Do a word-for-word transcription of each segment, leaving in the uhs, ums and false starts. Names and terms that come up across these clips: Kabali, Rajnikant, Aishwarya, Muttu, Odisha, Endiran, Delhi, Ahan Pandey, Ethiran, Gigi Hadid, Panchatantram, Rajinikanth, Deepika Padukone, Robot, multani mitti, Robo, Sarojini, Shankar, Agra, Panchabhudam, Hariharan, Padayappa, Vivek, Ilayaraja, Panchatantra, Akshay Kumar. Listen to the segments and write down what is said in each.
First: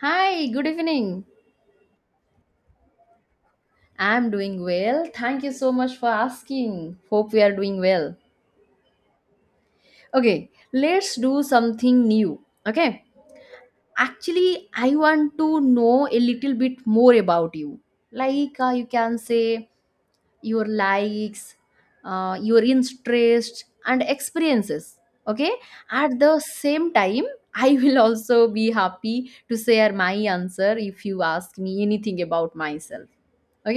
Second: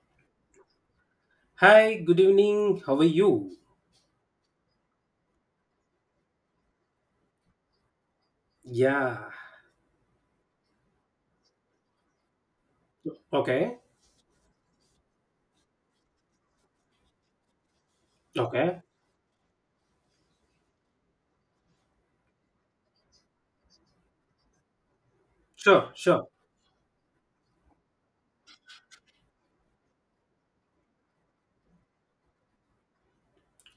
Hi, good evening. Hi, good evening. How are you? I'm doing well. Thank you so much for asking. Hope we are doing well. Yeah. Okay, let's do something new. Okay, Okay. actually, I want to know a little bit more about you. Like uh, Okay. you can say your likes, uh, your interests, and experiences. Okay, Sure, at sure. the same time, I will also be happy to share my answer if you ask me anything about myself.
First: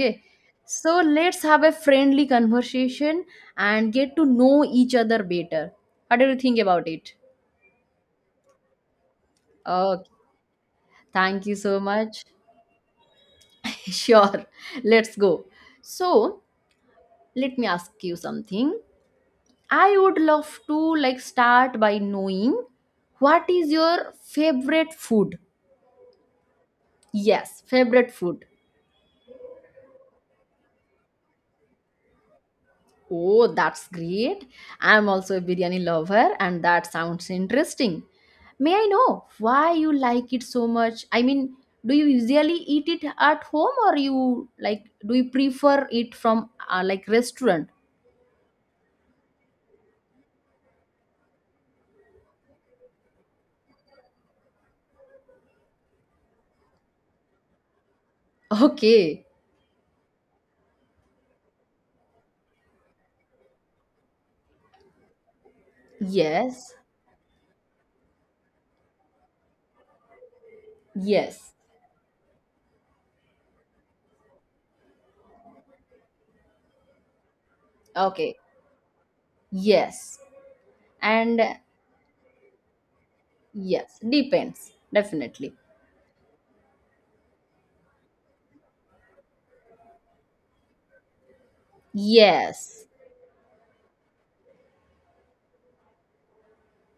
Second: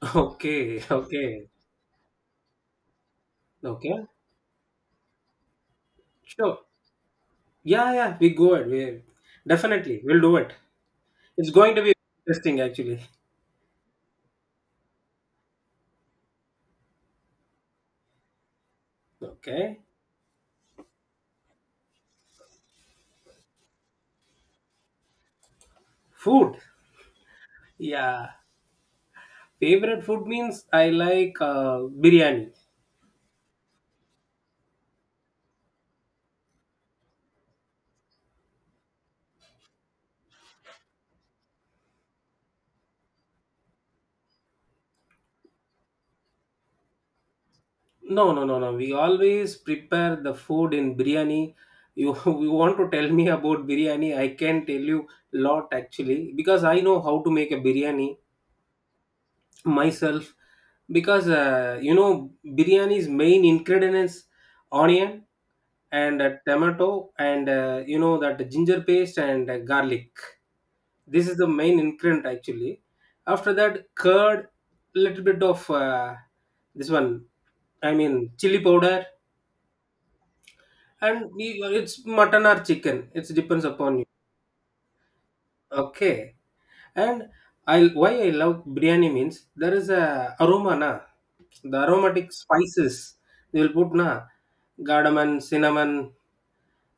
Okay, so let's okay, have a friendly conversation and okay. get to know each other better. What do you think Sure. about it? Yeah, yeah, we go ahead. We definitely Oh, we'll do it. thank It's you going so to be much. interesting actually. Sure, let's go. So, let me ask you something. Okay. I would love to like start by knowing what is your favorite food? Food. Yes, favorite Yeah. food. Favorite food means I like uh, biryani. Oh, that's great. I'm also a biryani lover, and that sounds interesting. May I know why you like it so much? I mean, do you usually eat it at home or you like do you prefer it from uh, like restaurant? No, no, no, no, we always prepare the food in biryani. You, you want to tell me about biryani? I can tell you lot actually because I know how to make a biryani Okay. myself because uh, you know biryani's main ingredients, onion and uh, Yes. tomato and uh, you know that ginger paste and uh, garlic, this is the Yes. main ingredient actually. After that, curd, little bit of uh, this one, I mean Okay. chili powder, Yes. and And uh, we- it's mutton or chicken, it depends yes, upon you, depends. Definitely. okay. And I, why I love biryani means there is a aroma na, the aromatic Yes. spices they will put na, cardamom, cinnamon.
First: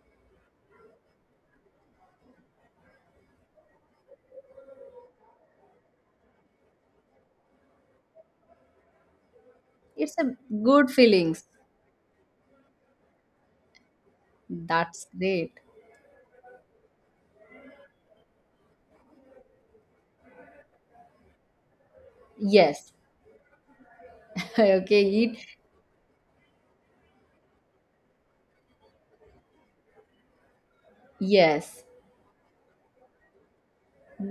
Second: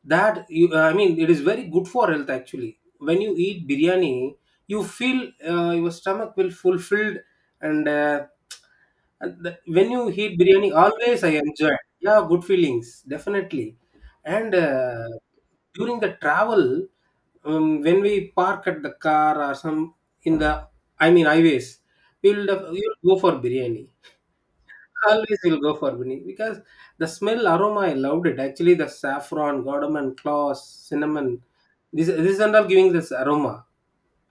That, you, I mean it is very good for health actually. When you eat biryani, you feel uh, your stomach will fulfilled, and, uh, and the- when you It's eat a biryani good always I feelings. enjoy, yeah good feelings definitely. And That's uh, great. during the travel, um, when we park at the car or some in the, I mean highways, we'll def- Yes. we'll go for biryani. Okay, eat. Always we'll go for biryani because the smell aroma I loved it actually, the saffron, cardamom, cloves, cinnamon, Yes, this this and all giving this aroma.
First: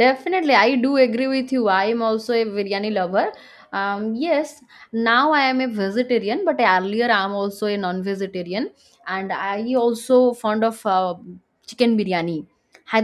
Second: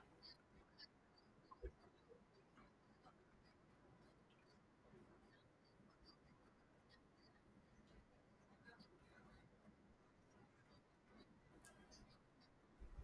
definitely. I do agree with you. I am also a biryani lover. Um, yes, now I am a vegetarian, but earlier I am also a non-vegetarian, and I also fond of uh, chicken biryani.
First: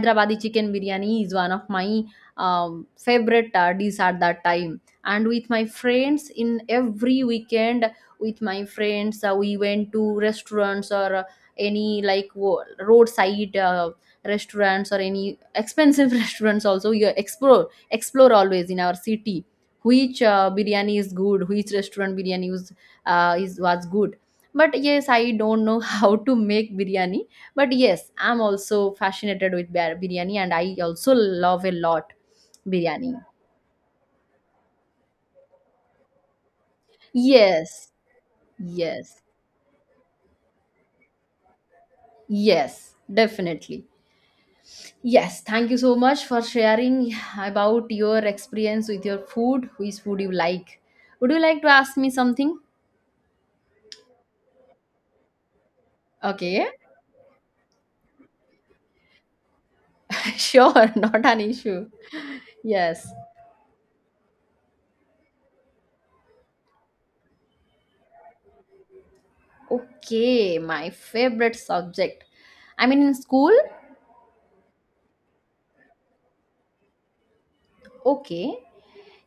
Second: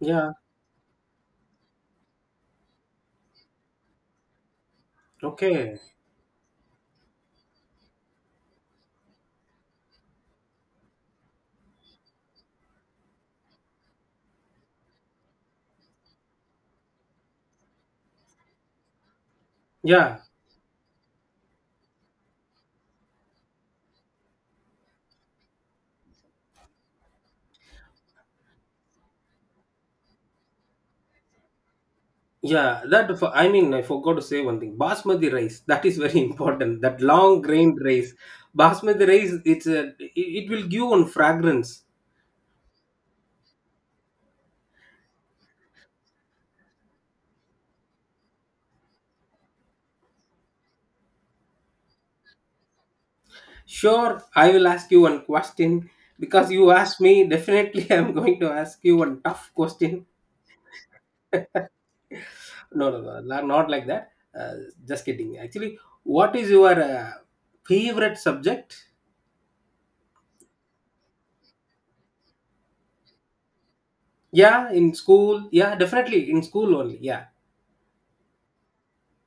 Yeah. chicken biryani is one of my um, favorite uh, dish at that time. And with my Okay. friends, in every weekend, with my friends, uh, we went to restaurants or uh, any like wo- roadside uh, restaurants or any expensive restaurants also you explore explore always in our city, Yeah. which uh, biryani is good, which restaurant biryani was, uh, is was good. But yes, I don't know how to make biryani, but yes, I'm also fascinated with bir- biryani, and I also love a lot Yeah. biryani. That for, I mean, I forgot to say one thing. Basmati rice. That is very important. That long grain Yes, rice. Basmati yes, rice. It's a. It, it will give one fragrance. yes, definitely. Yes, thank you so much for sharing about your experience with your food, which food you like. Would you like to ask me something? Sure. I will ask you one question because Okay, you asked me. Definitely, I'm going to ask you one tough question. sure, not an issue. No, no, Yes. no, la- not like that. Uh, just kidding. Actually, what is your uh, favorite subject? Okay, my favorite subject. I mean, in school. Yeah, in school. Yeah, definitely in school only. Yeah, Okay.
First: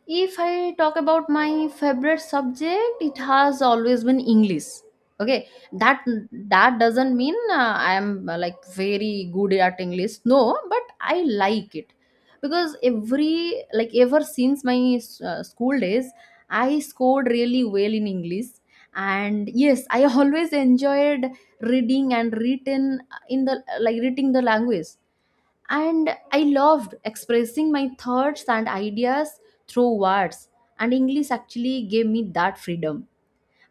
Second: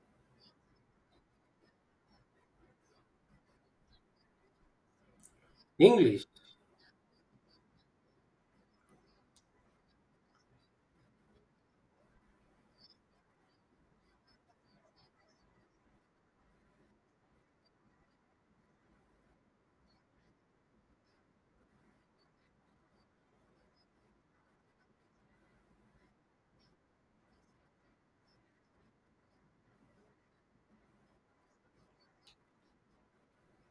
If I talk about my favorite subject, it has always been English. Okay, that English. that doesn't mean uh, I am uh, like very good at English. No, but I like it because every like ever since my uh, school days, I scored really well in English. And yes, I always enjoyed reading and written in the like reading the language, and I loved expressing my thoughts and ideas through words. And English actually gave me that freedom.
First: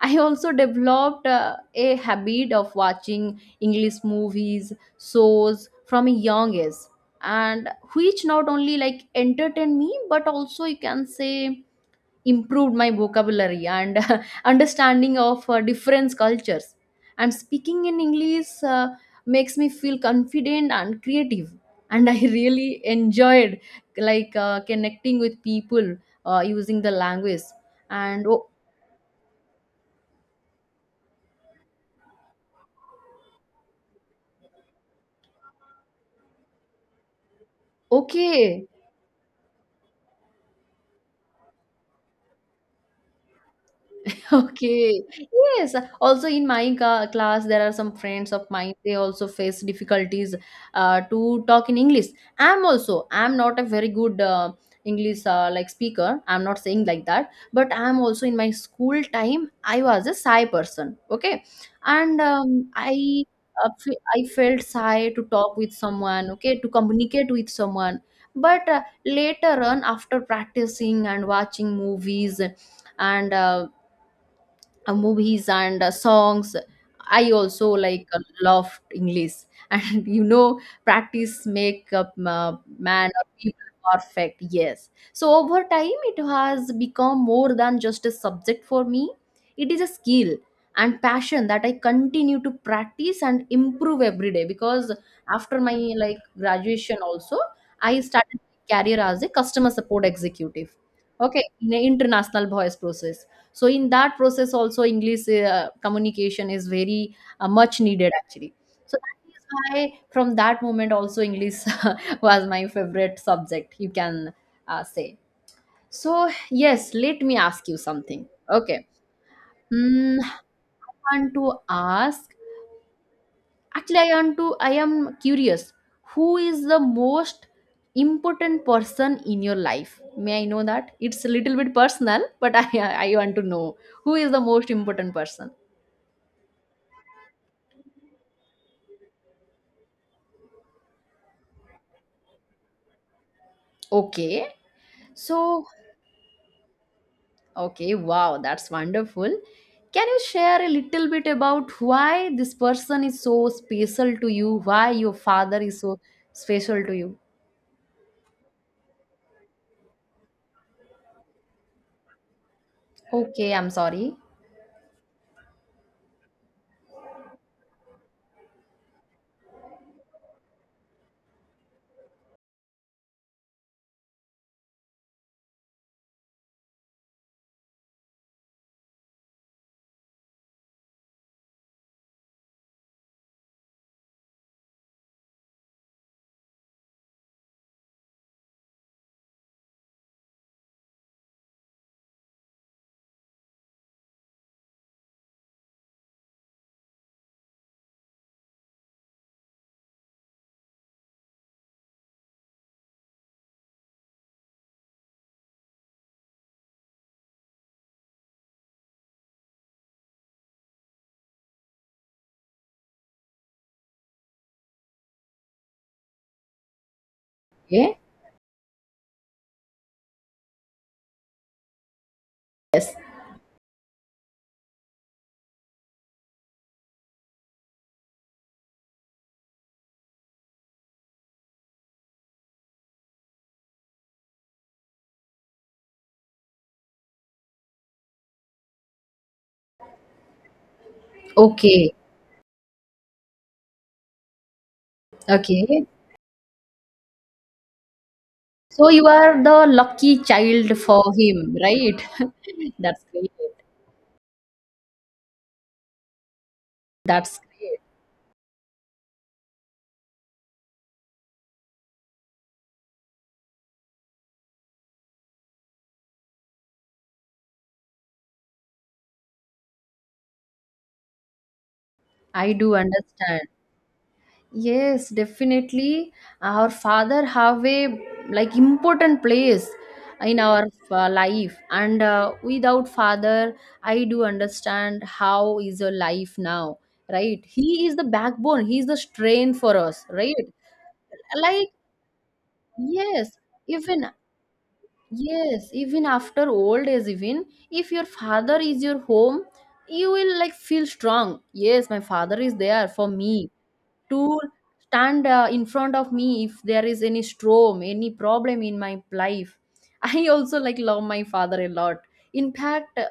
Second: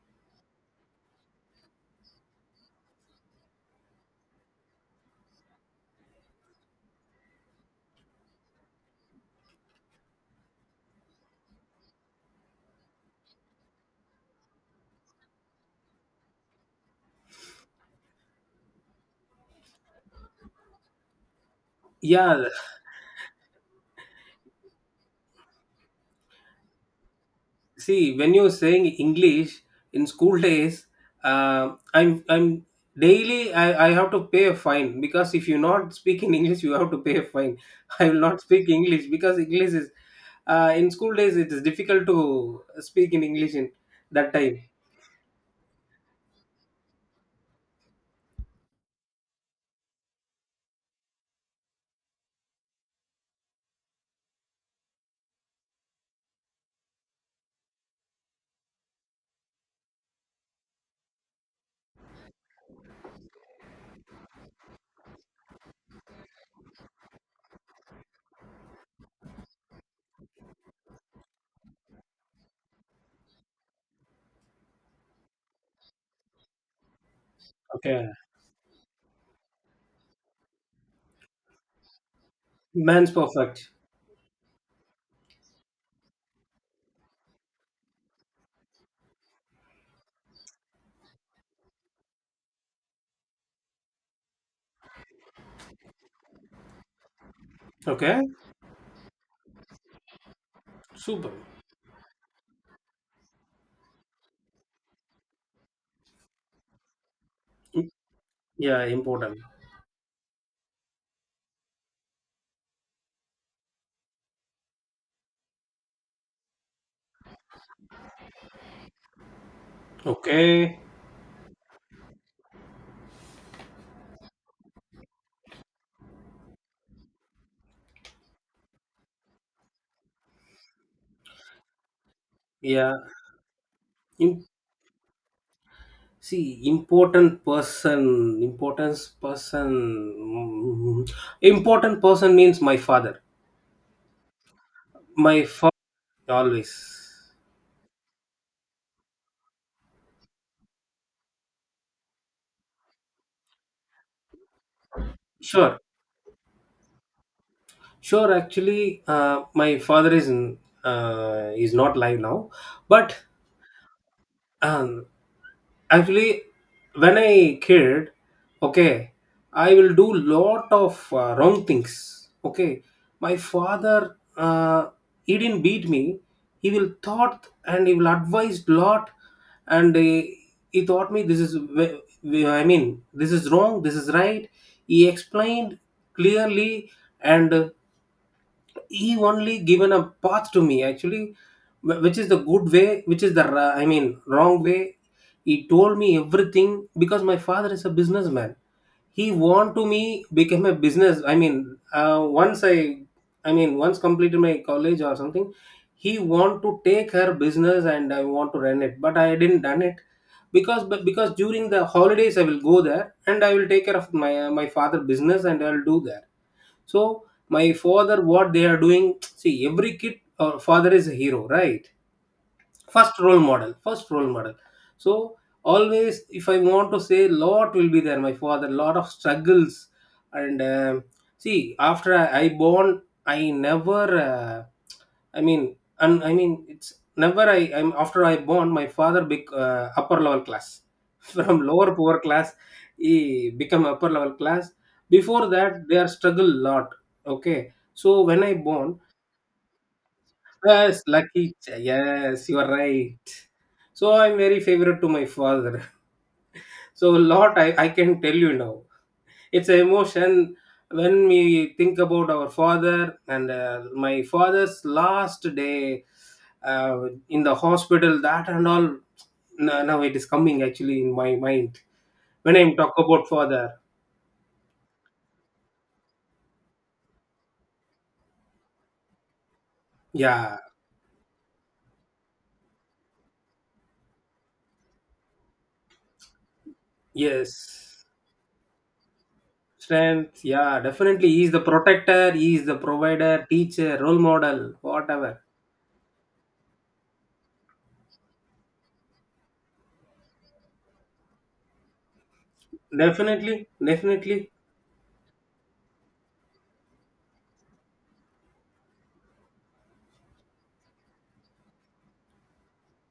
I also developed uh, a habit of watching English movies, shows from a young age, and which not only like entertain me but also you can say improved my vocabulary and understanding of uh, different cultures. And speaking in English uh, makes me feel confident and creative, and I Yeah. really enjoyed like uh, connecting with people uh, using the language See, and when o- you're saying English in school days, uh, I'm I'm daily I, I have to pay a fine because if you not speak in English, you have to pay a fine. I will not okay. speak English because English is uh, in school days it is difficult to speak in English in that time. Okay. Yes. Also, in my ca- class, there are some friends of mine. They also face difficulties uh, to talk in English. I'm also. I'm not a very good uh, English uh, like speaker. I'm not saying like that. But I'm also in my school time, I was a shy person. Okay, and um, I uh, fe- I felt shy to talk with someone. Okay, to communicate with someone. But uh, later on, after practicing and watching movies and uh, uh, movies and uh, songs, I also like Okay. uh, love English and you know practice make a uh, man Man's or people perfect. perfect. Yes, so over time it has become more than just a subject for me. It is a skill and passion that I continue to practice and improve every day, because after my like graduation also, I Okay, started my career as a customer support executive, super. okay, in an international voice process. So in that process also English uh, communication is very uh, much needed actually. Yeah, So that important. is why from that moment also English was my favorite subject, you can uh, say. So yes, let me ask you something. Okay. Hmm, I Okay. want to ask. Actually, I want to I am curious, who is the most important person in your life? May I know that? It's a little bit personal, but i Yeah. i want to know who is the most important person. See, important person, importance person, mm, important person means my father. Okay. My So, father always. okay, wow, that's wonderful. Can you share a little bit about why this person is so special to you? Why your father Sure, is so special to you? sure. Actually, uh, my father is n- uh, is not live now, but Okay, I'm sorry. um, actually when I kid, okay, I will do lot of uh, wrong things, okay. My father, uh, he didn't beat me, he will thought and he will advise lot, and he, he taught me this is ve- ve- I mean this is wrong, this is right. He explained clearly, and uh, he only given a path to me actually, wh- which is the good way, which is the ra- I mean wrong way. He told me everything because my father is a businessman. He want to me become a business, I mean uh, once i i mean once completed my college or something, he want to take her business and I want to run it but I didn't done it, because, but because during the holidays I will go there and I will take care of my my father business and I'll do that. So my Yeah. father what they are doing, see every kid or father is a hero right? Yes. First role model, first role model. So always if I want to say lot will be there, my father lot of struggles. And um, see after i, I born, I never uh, I mean, and I mean it's never i I'm after I born my father bec- uh, upper level class from lower Okay. poor class. He become upper level class. Before that Okay. they are struggle lot, okay. So when I So born, you are the lucky child for yes, lucky. him, ch- right? Yes, you are That's right. great. So I'm very favorite to my father. So a That's lot I, great. I can tell you now. It's an emotion when we think about our father, and uh, my father's last day uh, in the hospital. That and all. Now, now it is coming actually in my mind I when do I'm talk about understand. father. Yes, definitely. Our father have a like important place in Yeah. our uh, life, and uh, without father, I do understand how is your life now, right? He is the Yes. backbone. He is the strength for us, right? Strength. Yeah. Definitely, he is the Like protector. He is the yes, provider, teacher, even role model, whatever. yes, even after old age, even if your father is your home, you will like feel strong. Yes, my father is there for me Definitely, to definitely. stand uh, in front of me if there is any storm, any problem in my life. I also like love my father a lot. In fact, uh,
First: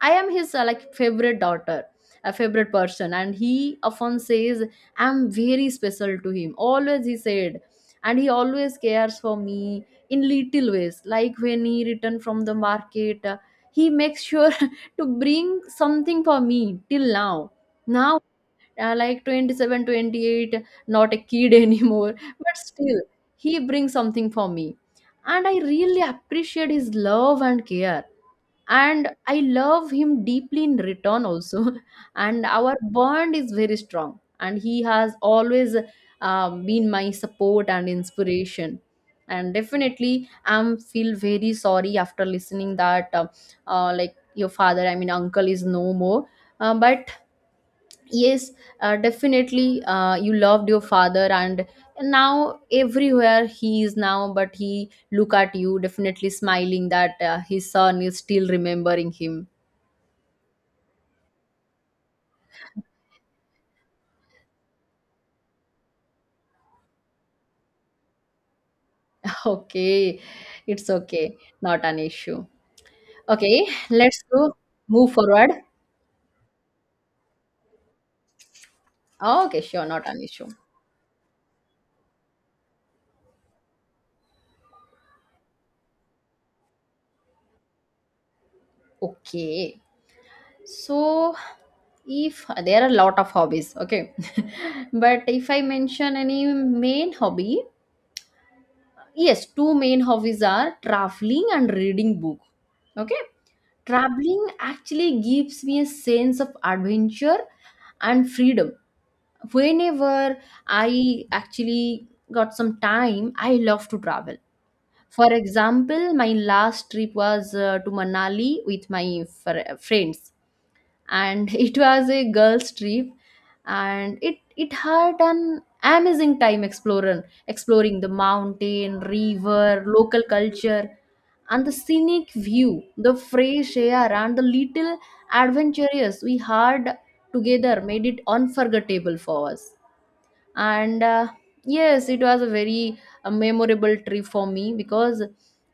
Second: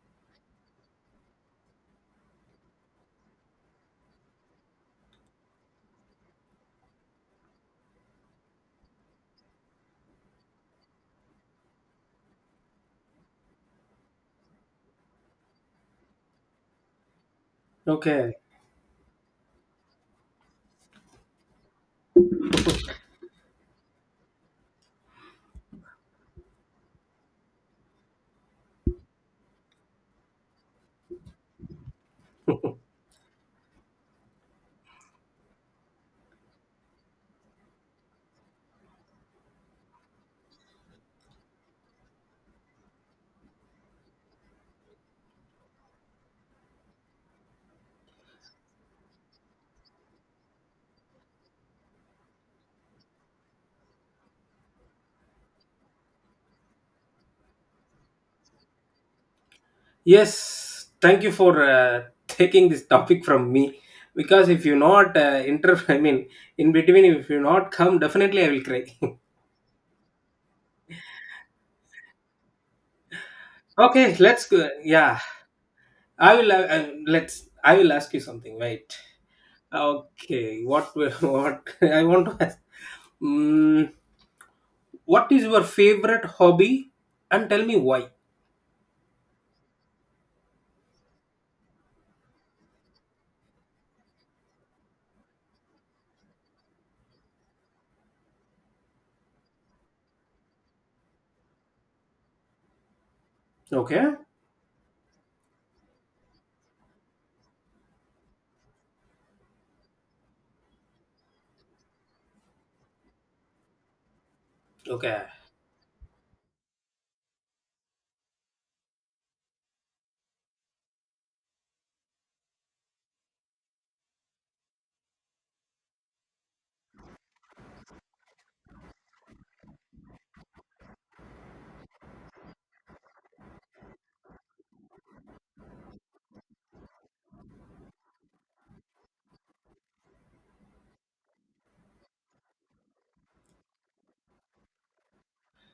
I am his uh, like favorite daughter, a favorite person. And he often says I'm very special to him, always he said. And he always cares for me in little ways, like when he returned from the market, uh, he makes sure to bring something for me till now now Okay. Uh, like twenty-seven, twenty-eight, not a kid anymore, but still he brings something for me, and I really appreciate his love and care, and I love him deeply in return also. And our bond is very strong, and he has always um, been my support and inspiration. And definitely I'm feel very sorry after listening that uh, uh, like your father, I mean uncle, is no more. Uh, but yes, uh, definitely, uh, you loved your father, and now everywhere he is now, but he look at you definitely smiling that uh, his son is still remembering him. Yes, thank you for uh, taking this topic from me because if you not uh, inter, I mean, in between, if you not come, definitely I will cry. Okay, it's okay, not an issue. Okay, Okay, let's let's go, go. move Yeah, forward. I will. Uh, uh, let's, I will ask you something. Wait. Okay, sure, not an issue. Okay. What? will- What? I want to ask. Mm, what is your favorite hobby, and tell me why? Okay, so if there are a lot of hobbies, okay. But if I mention any main hobby, yes, two main hobbies are traveling and reading book. Okay, Okay. traveling actually gives me a sense of adventure and freedom. Whenever I actually got some time, I love to travel. Okay. For example, my last trip was uh, to Manali with my fr- friends, and it was a girls trip, and it it had an amazing time exploring exploring the mountain, river, local culture, and the scenic view, the fresh air, and the little adventures we had together made it unforgettable for us. And uh, yes, it was a very uh, memorable trip for me, because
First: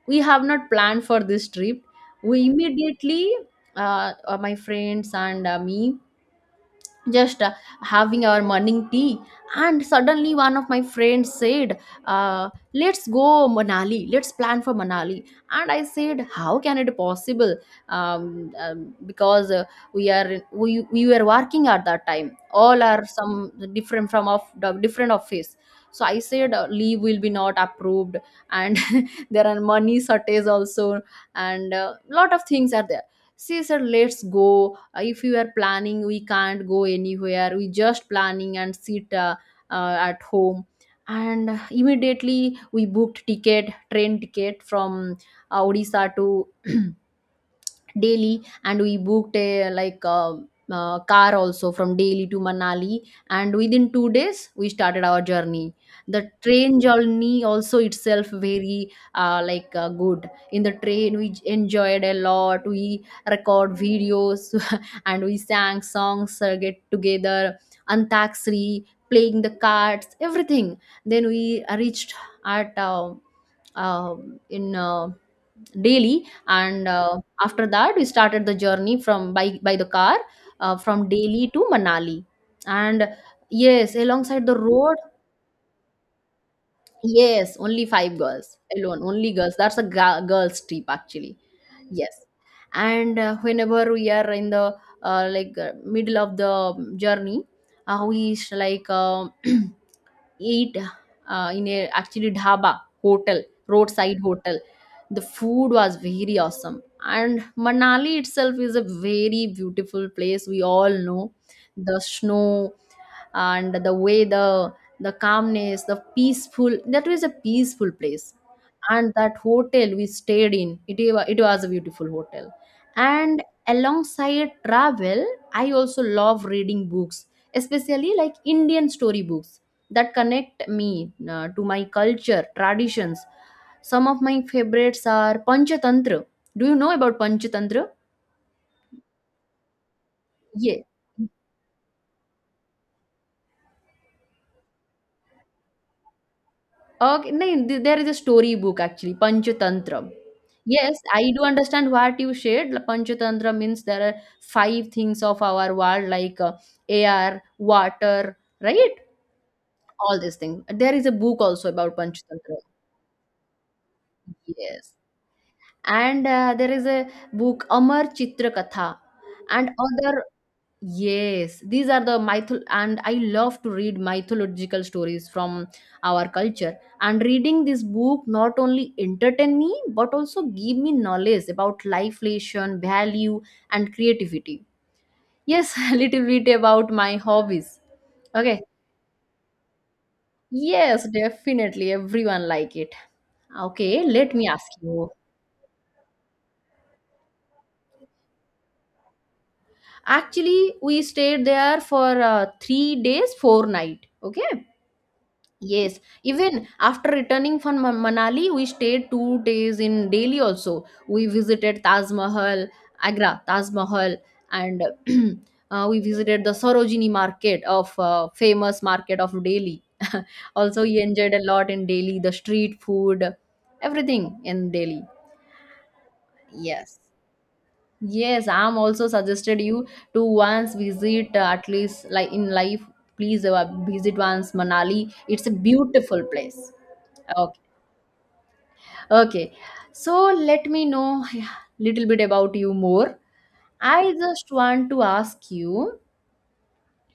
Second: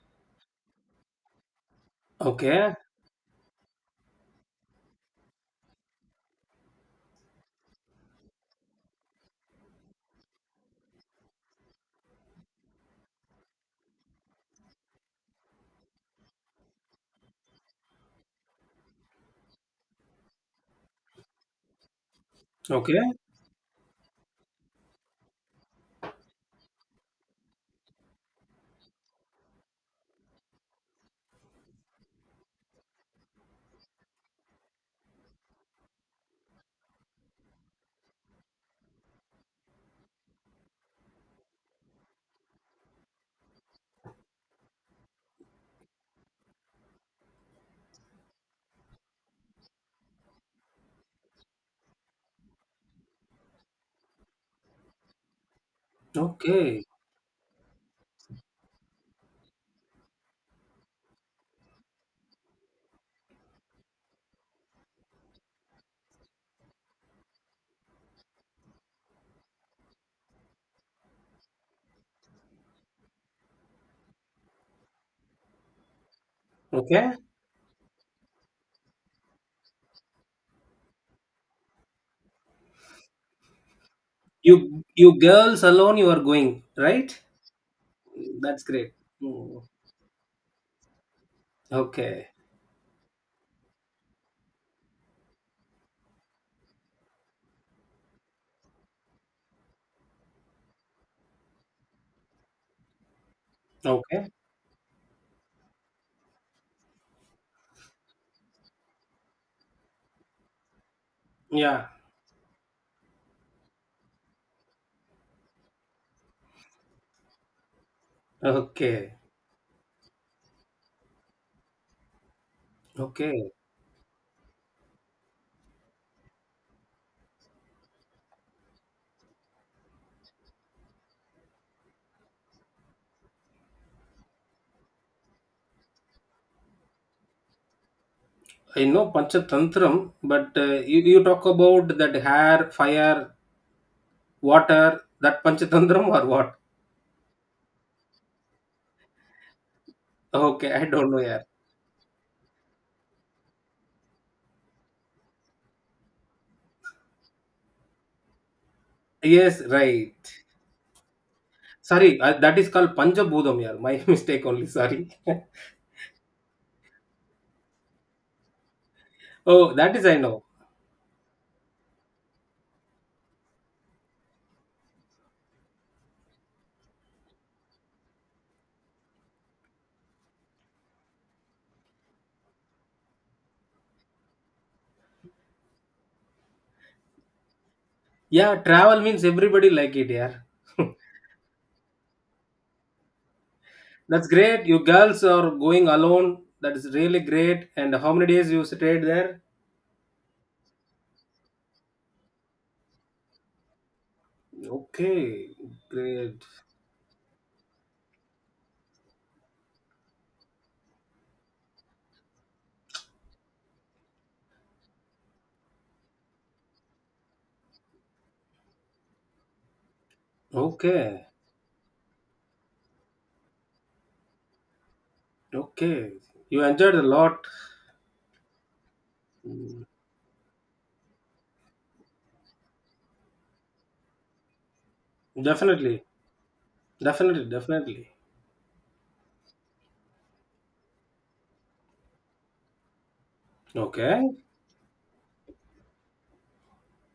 we have not planned for this trip. We Okay. immediately uh, uh, my friends and uh, me just uh, having our morning tea, and suddenly one of my friends said, uh, let's go Manali, let's plan for Manali. And I said, how can it possible? Um, um, because uh, we are we, we were working at that time, all are Okay. some different from of the different office. So I said, uh, leave will be not approved, and there are money shortage also, and a lot of things are there. She said, let's go, uh, if you are planning, we can't go anywhere, we just planning and sit uh, uh, at home. And immediately we booked ticket, train ticket from uh, Odisha to Delhi, and we booked a like a, uh, car also from Delhi to Manali. And within two days we started our journey. The train Okay. journey also itself very uh, like uh, good. In the train we enjoyed a lot, we record videos and we sang songs, uh, get together, antakshari, playing the cards, everything. Then we reached at uh, uh, in uh, daily, and Okay. uh, after that we started the journey from by by the car uh, from Delhi to Manali. And yes, alongside the You road, you girls alone you are going, right? yes, only five girls That's great. alone, only girls, Mm. that's a ga- girls trip actually. Yes. Okay. And uh, whenever we are in the uh, like uh, middle of the journey, uh, we sh- like uh, eat uh, in a actually dhaba hotel, roadside Okay. hotel. The food was very awesome, and Manali itself is a very beautiful place. We all know Yeah. the snow and the way the the calmness, the peaceful. That was a peaceful place, and Okay. that hotel we stayed in it, wa- it was a beautiful hotel. And Okay. alongside travel, I also love reading books, especially like Indian story books that connect me uh, to my culture, traditions. Some of my favorites are Panchatantra. Do you know about Panchatantra? I know Panchatantram, but Yeah. uh, you, you talk about that hair, fire, water, that Panchatantram or what? Okay, no, th- there is a story book actually, Panchatantram. Okay, I Yes, don't know, I yeah. do understand what you shared. La- Panchatantra means there are five things of our world like uh, air, water, right? Yes, right. All these things. There is a book also about Sorry, uh, Panchatantra. that is called Panchabhudam, yeah. My mistake only, Yes. sorry. And uh, there is a book, Amar Chitra Katha, and Oh, that is I other. know. Yes, these are the myth, and I love to read mythological stories from our culture. And reading this book not only entertain me but also give me knowledge about life lesson, value, and creativity. Yes, a little bit about my hobbies. Yeah, Okay. travel means everybody like it, yeah. Yes, definitely. Everyone like it. Okay, That's let me ask great. You you. girls are going alone. That is really great. And how many days you stayed there? Actually, we stayed there for uh, three days, four night. Okay. Okay, Yes, great. even after returning from Man- Manali, we stayed two days in Delhi also. We visited Taj Mahal, Agra, Taj Mahal, and uh, we visited the Sarojini market of uh, famous market of Delhi. Also, we Okay, enjoyed a lot in Delhi, the street food, everything in Delhi. okay. You enjoyed Yes. a lot. Yes, I'm also suggested you to once visit uh, at least like in life. Please uh, visit once Manali. It's a Definitely, beautiful place. definitely, Okay. definitely. Okay. So let me know, yeah, little bit about you more. I Okay, just want to ask you,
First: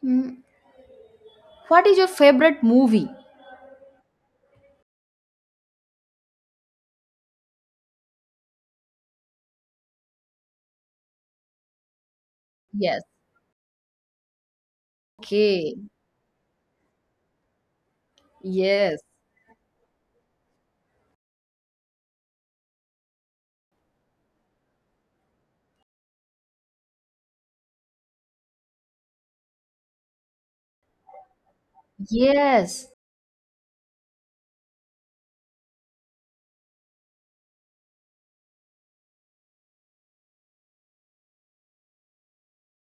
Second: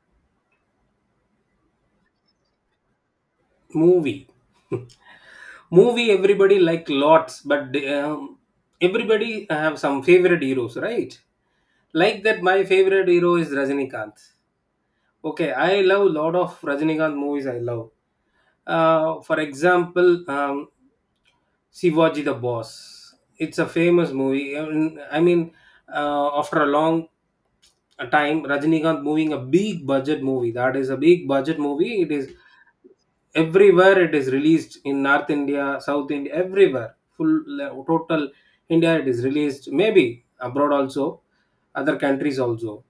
mm, what is your favorite movie? movie. Movie everybody like lots, but um, everybody have some favorite heroes right? Like that, my Yes. favorite hero is Rajinikanth. Okay, I Okay. love lot of Rajinikanth movies. I love Yes. uh, for example um, Shivaji the Boss. It's a famous movie. I mean, I mean, uh, after a long a time Rajinikanth moving a big budget movie. That is a big budget movie. It is Yes. everywhere. It is released in North India, South India, everywhere. Full le- total India it is released. Maybe abroad also, other countries also.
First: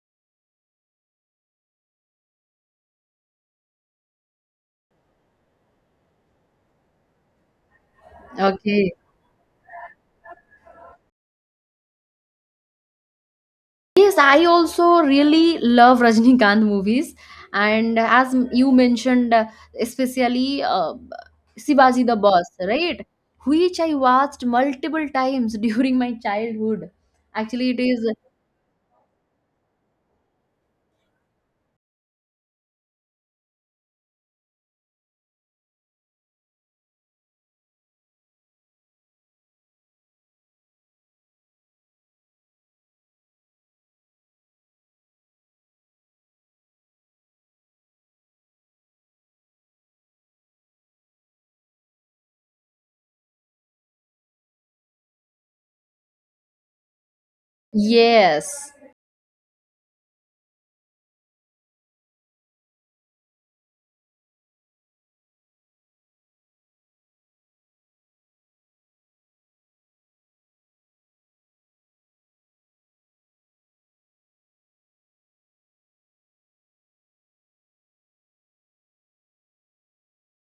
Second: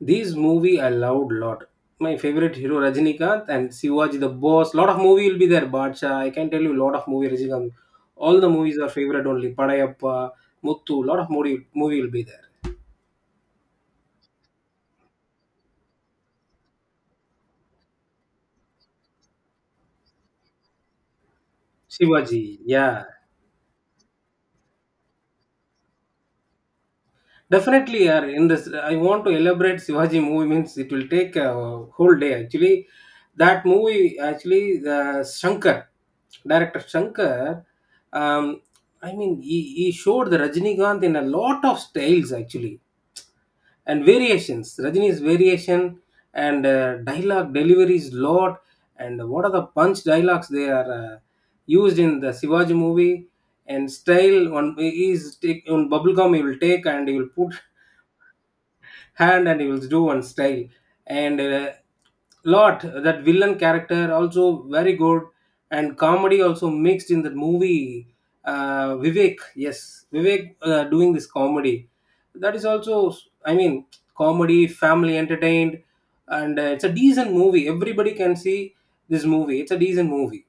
These movie I loved lot. My favorite hero Rajinikanth and Sivaji the Boss. Lot of movie will be there. Bacha. I can tell you lot of movie Rajinikanth. All the movies are Okay. favorite only. Padayappa, Muttu. Lot of movie movie will be there. Yes, I also really love Rajnikant movies, and as you mentioned, uh, especially uh, Sivaji the Boss, Shivaji. Yeah. right? Which I watched multiple times during my childhood. Actually, it Definitely, is yeah. In this, I want to elaborate Shivaji movie means it will take a whole day. Actually, that movie actually the Shankar, director Shankar, um, I mean he, he showed the Rajinikanth in a lot of styles actually and variations. Rajini's variation and uh, dialogue deliveries lot, and what are the punch dialogues they are uh, used in the Shivaji movie, and style one is take on bubblegum, he will take and he will put yes, hand and he will do one style. And uh, lot, that villain character also very good, and comedy also mixed in that movie. uh, Vivek, yes, Vivek uh, doing this comedy, that is also, I mean, comedy family entertained. And uh, it's a decent movie, everybody can see this movie, it's a decent movie.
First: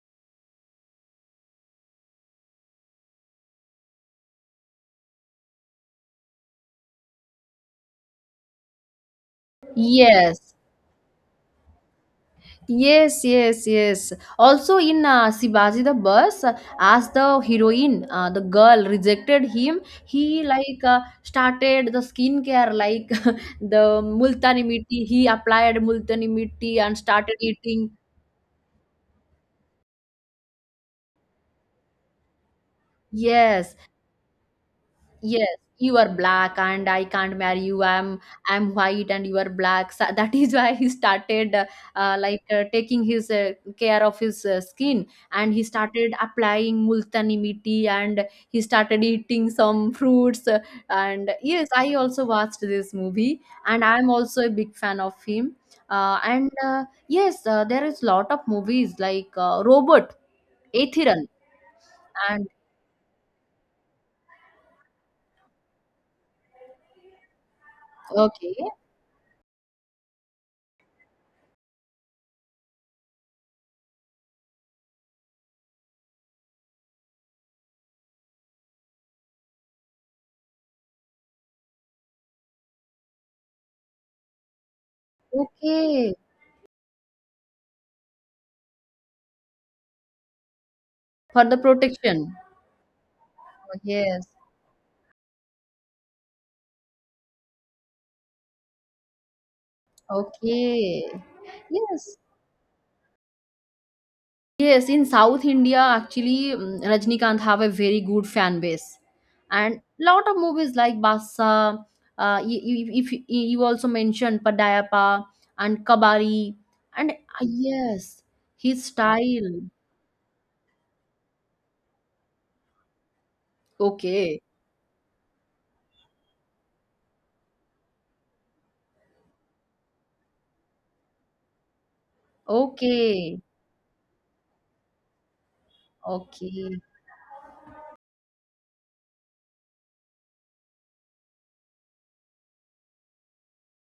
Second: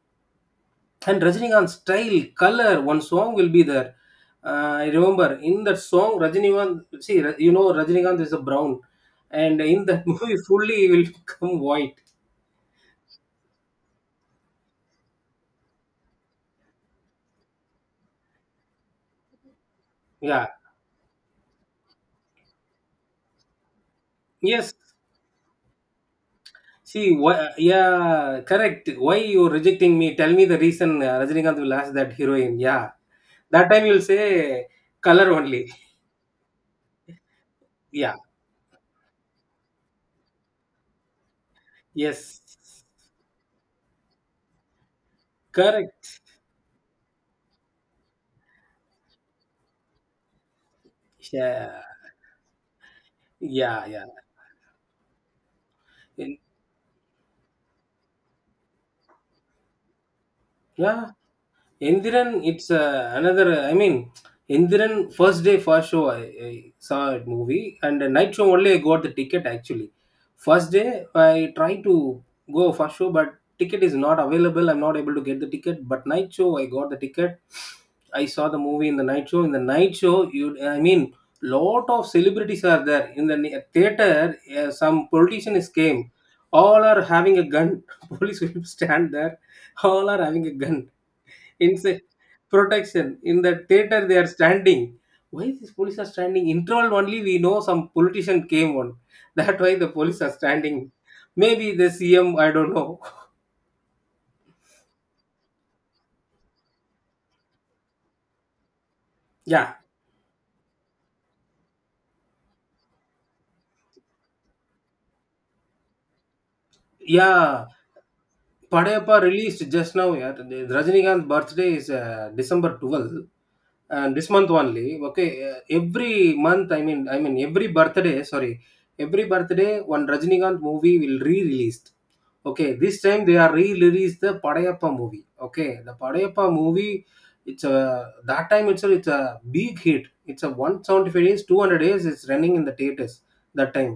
And Rajinikanth's style, color, one song will be there. Uh, I remember in that song, Rajinikanth, see, Ra- you know, Rajinikanth is a brown, and in that movie, yes. fully he will become white. Yes, yes, yes. Also, in uh, Sibaji the bus, uh, as the heroine, uh, the girl rejected him, he Yeah, like uh, started the skincare like the multani yes. mitti. He applied multani mitti and See, why, started uh, eating. yeah, correct. Why you rejecting me? Tell me the reason. Uh, Rajinikanth will ask that heroine. Yeah, that Yes, time you'll say color yes, only. you are black and I can't marry you. Yeah, I'm I'm white and you are black. So that is why he started uh, uh, yes, like uh, taking his uh, care of his uh, skin and he started correct. applying multani mitti and he started eating some fruits uh, and yes, Yeah, I also watched this movie and yeah, yeah, I'm also a big fan of him. Uh, and uh, yes, uh, there is lot of movies like uh, Robot, yeah. Ethiran, Endiran, and it's uh, another. I mean, Endiran first day first show I, I saw a movie and the night show okay, only I got the ticket actually. First day I tried to go first show but ticket is not available. I'm not able to get the ticket. But night show I got the ticket. I saw the movie in the night show. In the night show, you I mean, lot of celebrities are there in the ne- theater. Uh, some politician is came. okay, All are having a gun. Police will stand there. All are having a gun, for the inside protection. protection. In the Oh, theater, they yes. are standing. Why these police are standing? Interval only we know some politician came on. That why the police are standing. Okay. Maybe the Yes. C M, I don't know. Yes. In South India, actually, mm, Rajnikanth have a very good fan base, Yeah. and lot of movies like Basa. Uh, you, you, if you, you also mentioned Padayappa and Kabari, and uh, Yeah, yes, his "Padayappa" style. released just now. Yeah, the Rajinikanth birthday is uh, December twelfth, and this Okay. month only. Okay, uh, every month. I mean, I mean every birthday. Sorry, every birthday one Rajinikanth movie will re-released. Okay, this time Okay. they are re-released the Padayappa movie. Okay, the Padayappa Okay. movie. It's a that time itself. It's a big hit. It's a one hundred seventy-five days, two hundred days. It's running in the theaters that time.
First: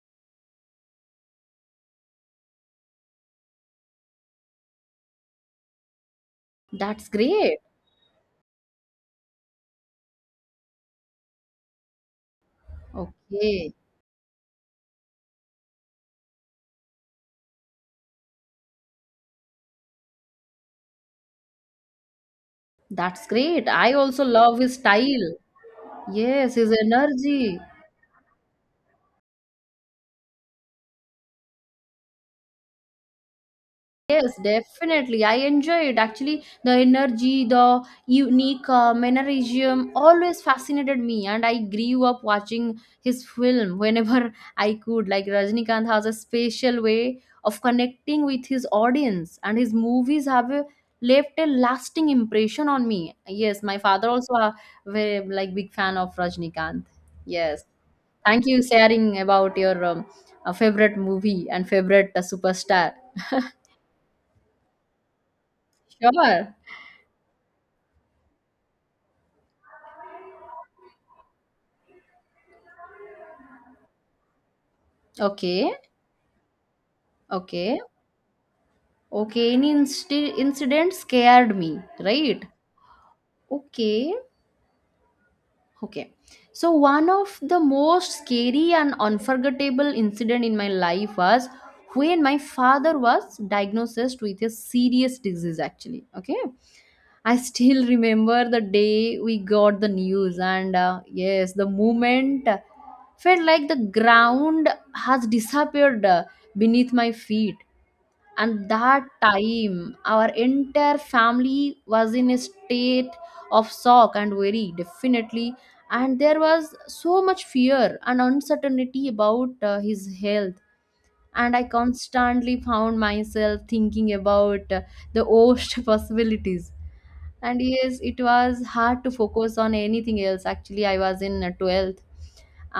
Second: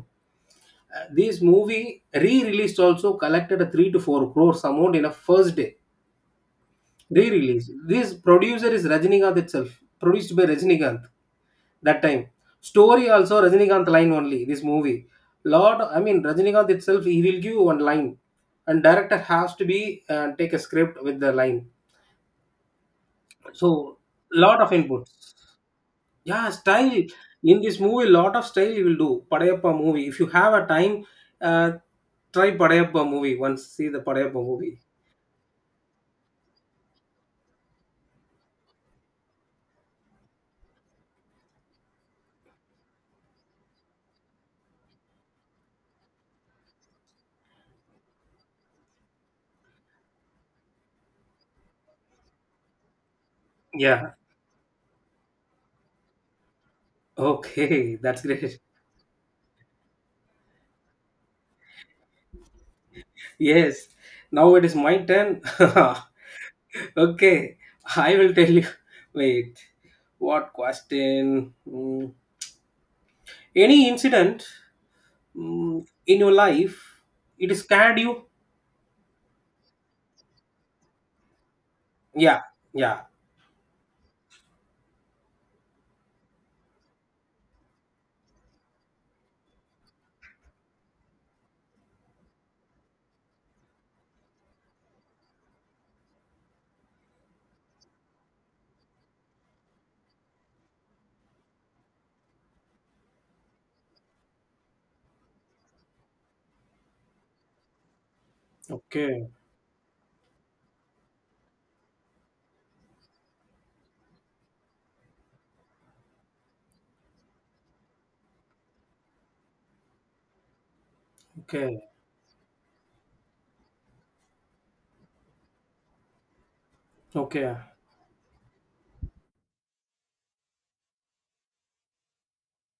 Uh, this movie re-released also collected a three to four crores amount in a first day That's great. re-release. This producer is Rajinikanth itself. Produced by Rajinikanth that time. Story also Okay. Rajinikanth line only this movie. Lot I mean, Rajinikanth itself, he will give one line and director has to be uh, take a script with the line. That's great. I So also love lot of his input. style. Yeah, Yes, his style. energy. In this movie, lot of style you will do. Padayappa movie. If you have a time, uh, try Padayappa movie. Once see the Padayappa Yes, movie. definitely. I enjoy it. Actually, the energy, the unique uh, mannerism always fascinated me, and I grew up watching his film whenever I could. Like Rajnikant has a special way of connecting with his audience, and his movies have a, left a lasting impression on me. Yes, my father Yeah. also a very like big fan of Rajnikant. Yes, Okay, that's thank great. you sharing about your um, uh, favorite movie and favorite uh, superstar. Yes. Now it is my turn. Sure. Okay, I will tell you. Wait, what question? Mm, Any incident Okay, mm, in your life it okay, scared you? okay. Any insti- incident scared me, Yeah. right? Yeah. Okay, okay. So one of the most scary and unforgettable incident in my life was when my father was diagnosed with a serious disease. Actually, okay. I still remember the day we got the news, and uh, yes, the moment felt like the ground has disappeared uh, beneath my feet, and that Okay. time our entire family was in a state of shock and worry, definitely, and there was so much fear and uncertainty about uh, his health, and I Okay. constantly found myself thinking about uh, the worst possibilities, Okay. and yes, it was hard to focus on anything else. Actually, I was in uh, twelfth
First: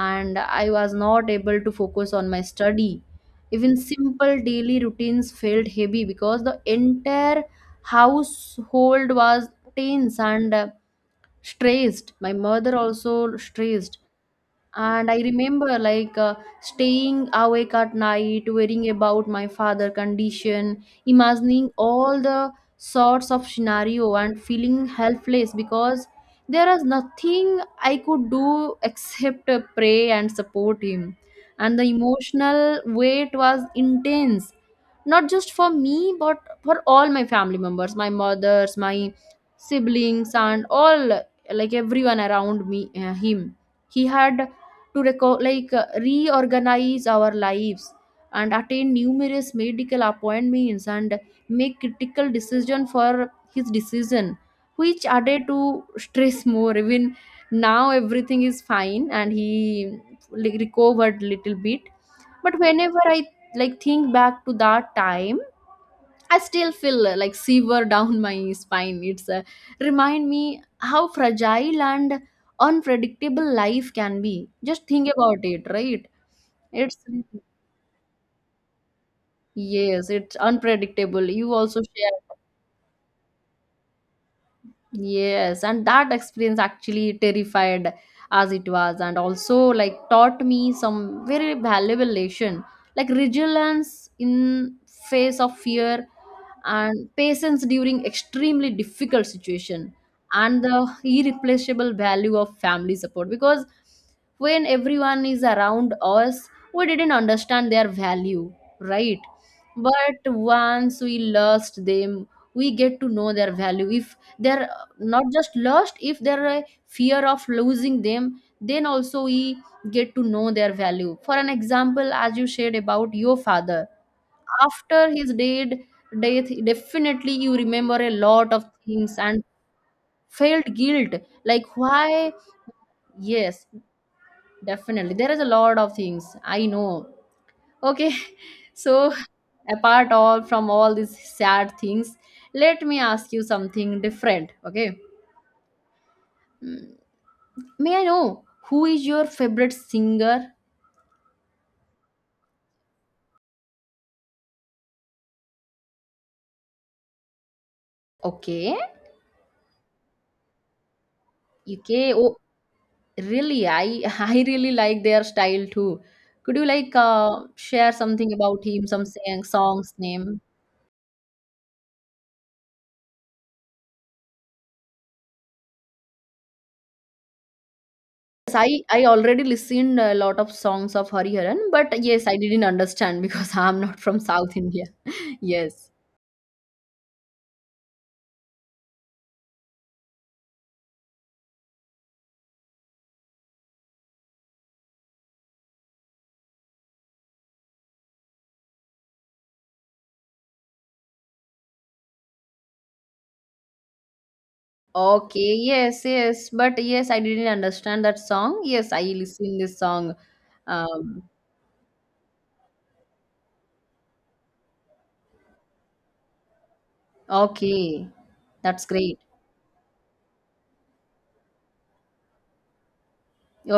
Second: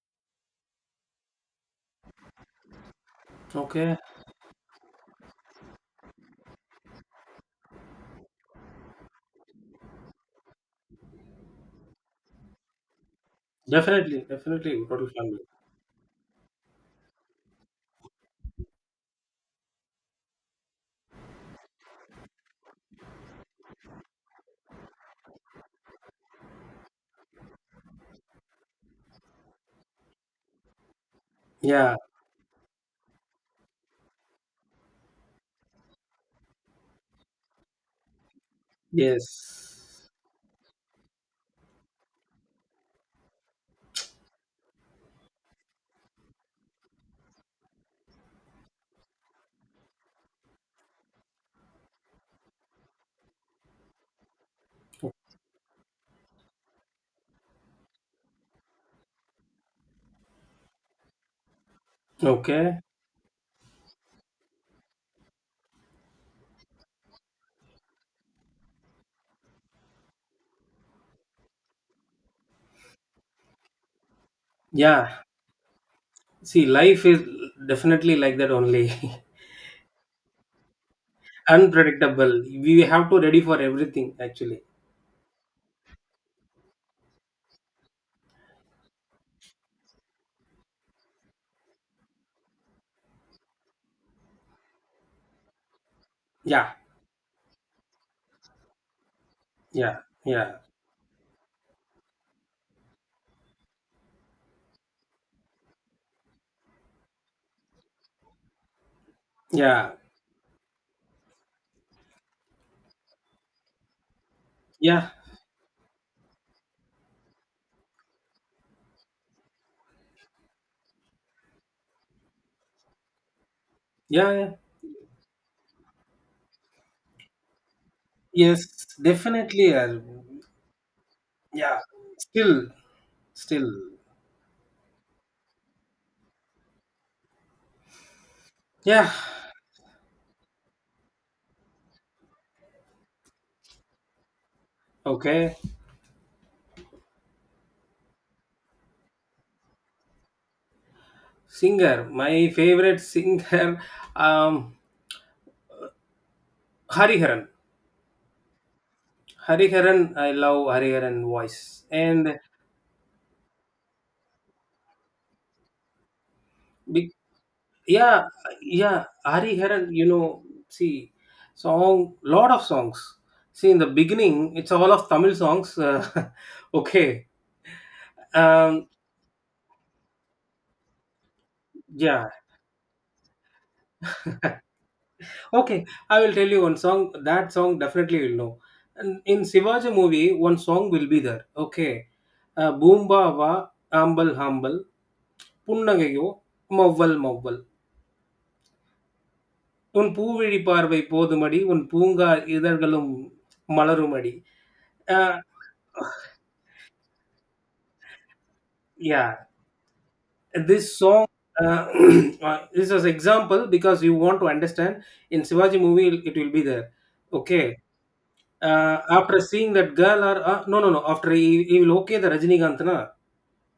and I was not able to focus on my study. Even Okay. simple daily routines felt heavy because the entire household was tense and uh, stressed. My mother also stressed, Definitely. Definitely. and Total I family. remember like uh, staying awake at night worrying about my father condition, imagining all the sorts of scenario and feeling helpless because there is nothing I could do except uh, pray and support him, and the Yeah, emotional weight was intense, not just for me but for all my family members, my mothers, my yes. siblings, and all, like everyone around me. Uh, him, he had to reco- like uh, reorganize our lives and attain numerous medical appointments and make critical decision for his decision, which added to stress more. Even now everything is fine and he like, recovered little bit, but Okay. whenever I like think back to that time, I still feel uh, like shiver down my spine. It's uh, remind me how fragile and unpredictable life can be. Just think Yeah. about it, right? See, It's life is definitely like that only. yes, it's unpredictable. You also share. Unpredictable. We have to ready for everything actually. Yes, and that experience actually terrified as it was, and also like taught me some very valuable lesson, like resilience in face of fear, Yeah, and patience during extremely difficult situation, yeah, yeah, and the irreplaceable value of family support. Because when everyone is around us, we didn't understand their value, right? yeah, But once we lost them, we get to know their value. If their yeah, not just lost, if there are a fear of losing them, then also we get to know their value. For an example, as you shared about your father, yeah, yeah. after his dead death, definitely you remember a lot of Yes, things and definitely. uh, felt guilt like Yeah. why, Still, yes, still. definitely there is a lot of things I know. Okay. So Yeah. apart all from all these sad things, let me ask you something different. Okay. Okay. May I know who is your favorite singer? Singer. My favorite singer, um, Hariharan. Okay. Hariharan. I love Hariharan voice. Okay. Oh, And really? I I really like their style too. Could you like be- uh, share yeah, something about him, yeah. some sang Ari Haran, songs you name? know, see, song, lot of songs. See, in the beginning, it's all of Tamil songs. Uh, okay. Yes, I Um, I already listened a lot of songs of Hariharan, but yeah. yes, I didn't understand because I'm not from South India. Okay, Yes. I will tell you one song. That song definitely you'll know. And in Shivaji movie, one song will be there. Okay. Uh, பூம்பாவா ஆம்பல் ஆம்பல் புன்னகையோ மௌவல் மௌவல் உன் பூவிழி பார்வை போதுமடி உன் பூங்கா இதழ்களும் மலருமடி. uh, Okay, yes, yes, but yes, I didn't understand that song. Yes, I yeah, listened this song. this song Um, uh, uh, is as example because you want to understand. In Shivaji movie it it will be there. Okay, okay, that's uh, great. after seeing that girl or uh, no, no, no, after he, he will okay the Rajinikanth na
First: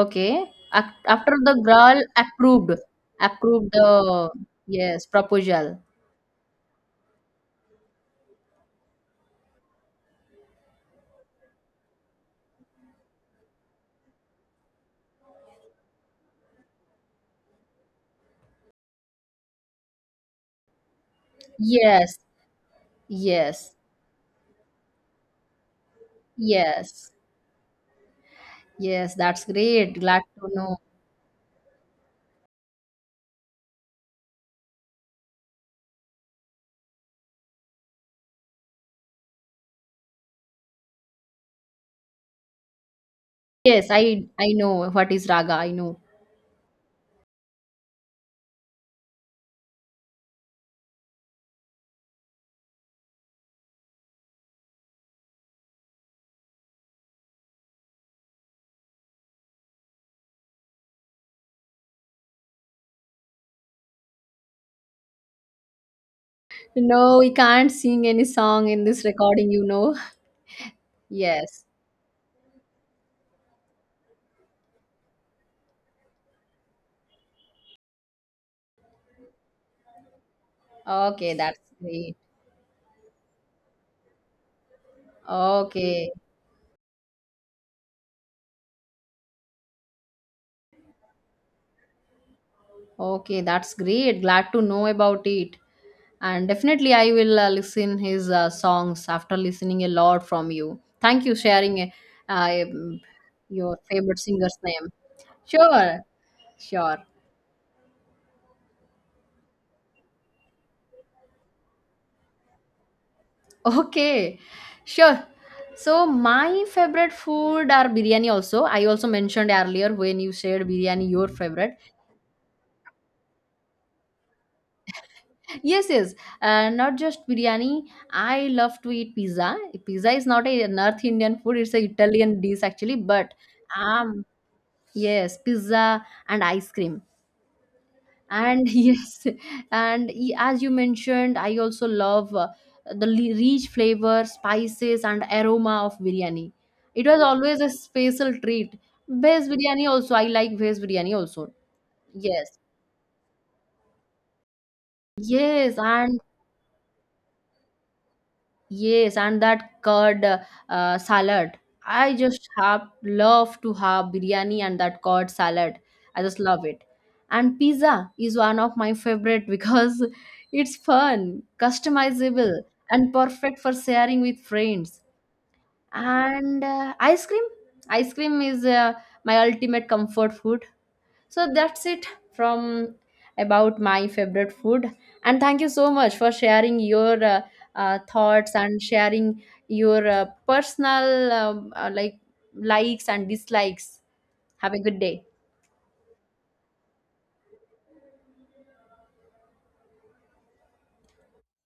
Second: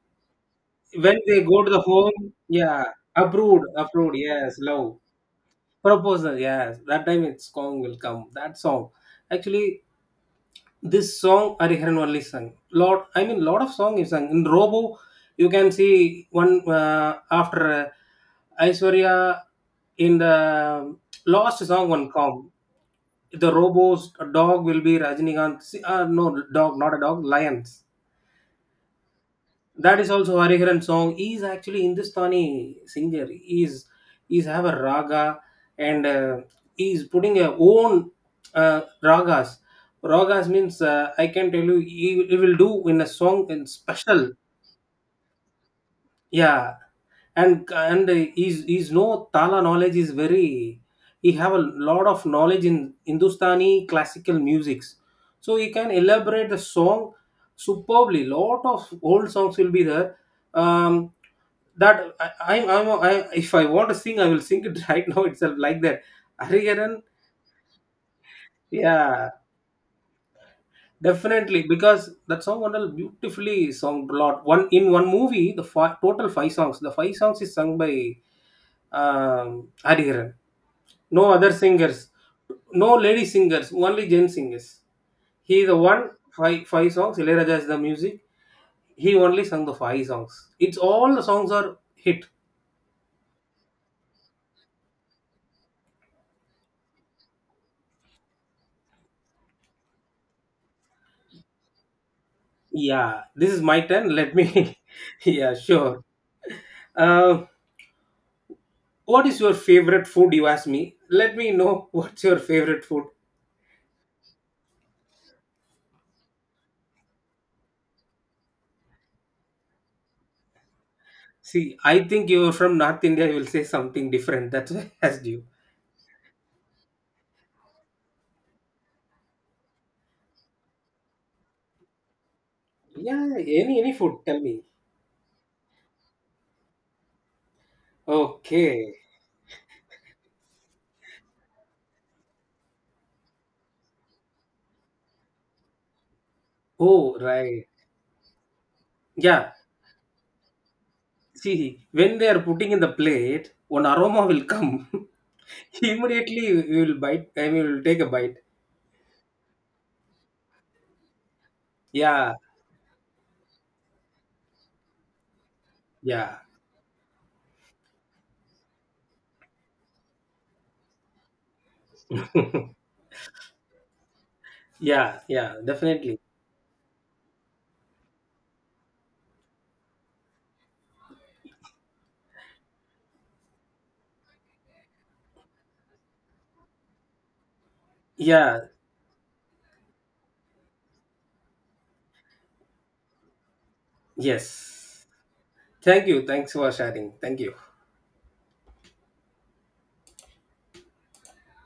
Okay. Ac when after they the go to the girl home. approved, Yeah, approved, approved approved. the Yes, love yes proposal. proposal. Yes, that time its song will come. That song actually, this song Hariharan only sung. Lot, I mean, lot of song is sung. In Robo, you can see one uh, after uh, Aishwarya in the last song one Yes, come. The yes, Robo's dog will be Rajinikanth. See, uh, no, dog, not a yes, dog, lions. yes. That's great. That is Glad also to know. Hariharan song. He is actually Hindustani singer. He is he's have a raga, and uh, he is putting a own uh, ragas. Ragas means uh, I can tell you he, he will do in a song in Yes, I special. I know what is raga. I know. Yeah. And and his his no tala knowledge is very. He have a lot of knowledge in Hindustani classical musics, so he can elaborate the song superbly. Lot of old songs will be there. Um that I, I'm, I'm I, if I want to sing, I will sing it right now itself like that. Hariharan, No, we can't sing any song in this yeah, recording. You know. definitely Yes. because that song wonderful beautifully sung a lot. One in one movie, the five, total five songs. The five songs is sung by um, Hariharan. No Okay, other that's singers, great. no lady singers, only Jain singers. He is the Okay, one five five songs. Ilayaraja is the music. He only sung the five songs. It's all the songs are hit. okay, that's great. Glad to know about it. And definitely I will uh, listen his uh, songs after listening a lot from you. Thank you sharing uh, um, Yeah, this is your my turn. favorite Let singer's me. name. Yeah, Sure. sure. Sure. Uh, what is your favorite food? You ask me. Let me know what's your favorite food. Okay, sure. So my favorite food are biryani also. I also mentioned earlier when you shared biryani your favorite. See, I think you're from North India. You will say something different. That's why I asked you. Yes, yes, uh, not just biryani, I love to eat pizza. Pizza is not a north indian food, it's a italian dish actually, but Yeah, any any food. um Tell me. yes, pizza and ice cream. And Okay. yes, and y- as you mentioned, I also love uh, the li- rich flavor, spices, and aroma of biryani. It Oh, was always right. a special treat. Veg Yeah. biryani also, I like veg biryani also. See, when they are Yes, putting in the plate, one aroma will come. yes, and Immediately we will bite and we will take a bite. yes, and that curd uh, uh, salad. I Yeah, just have love to have biryani and that curd salad. I yeah, just love it. And pizza is one of my favorite because it's fun, customizable, and perfect for sharing with friends. yeah, yeah, definitely. And uh, ice cream, ice cream is uh, my ultimate comfort food. So that's it from about my favorite food. And thank you so much for sharing your uh, uh, thoughts Yeah, and sharing your uh, personal um, uh, like likes and dislikes. Have a good yes. day. Thank you. Thanks for sharing. Thank you.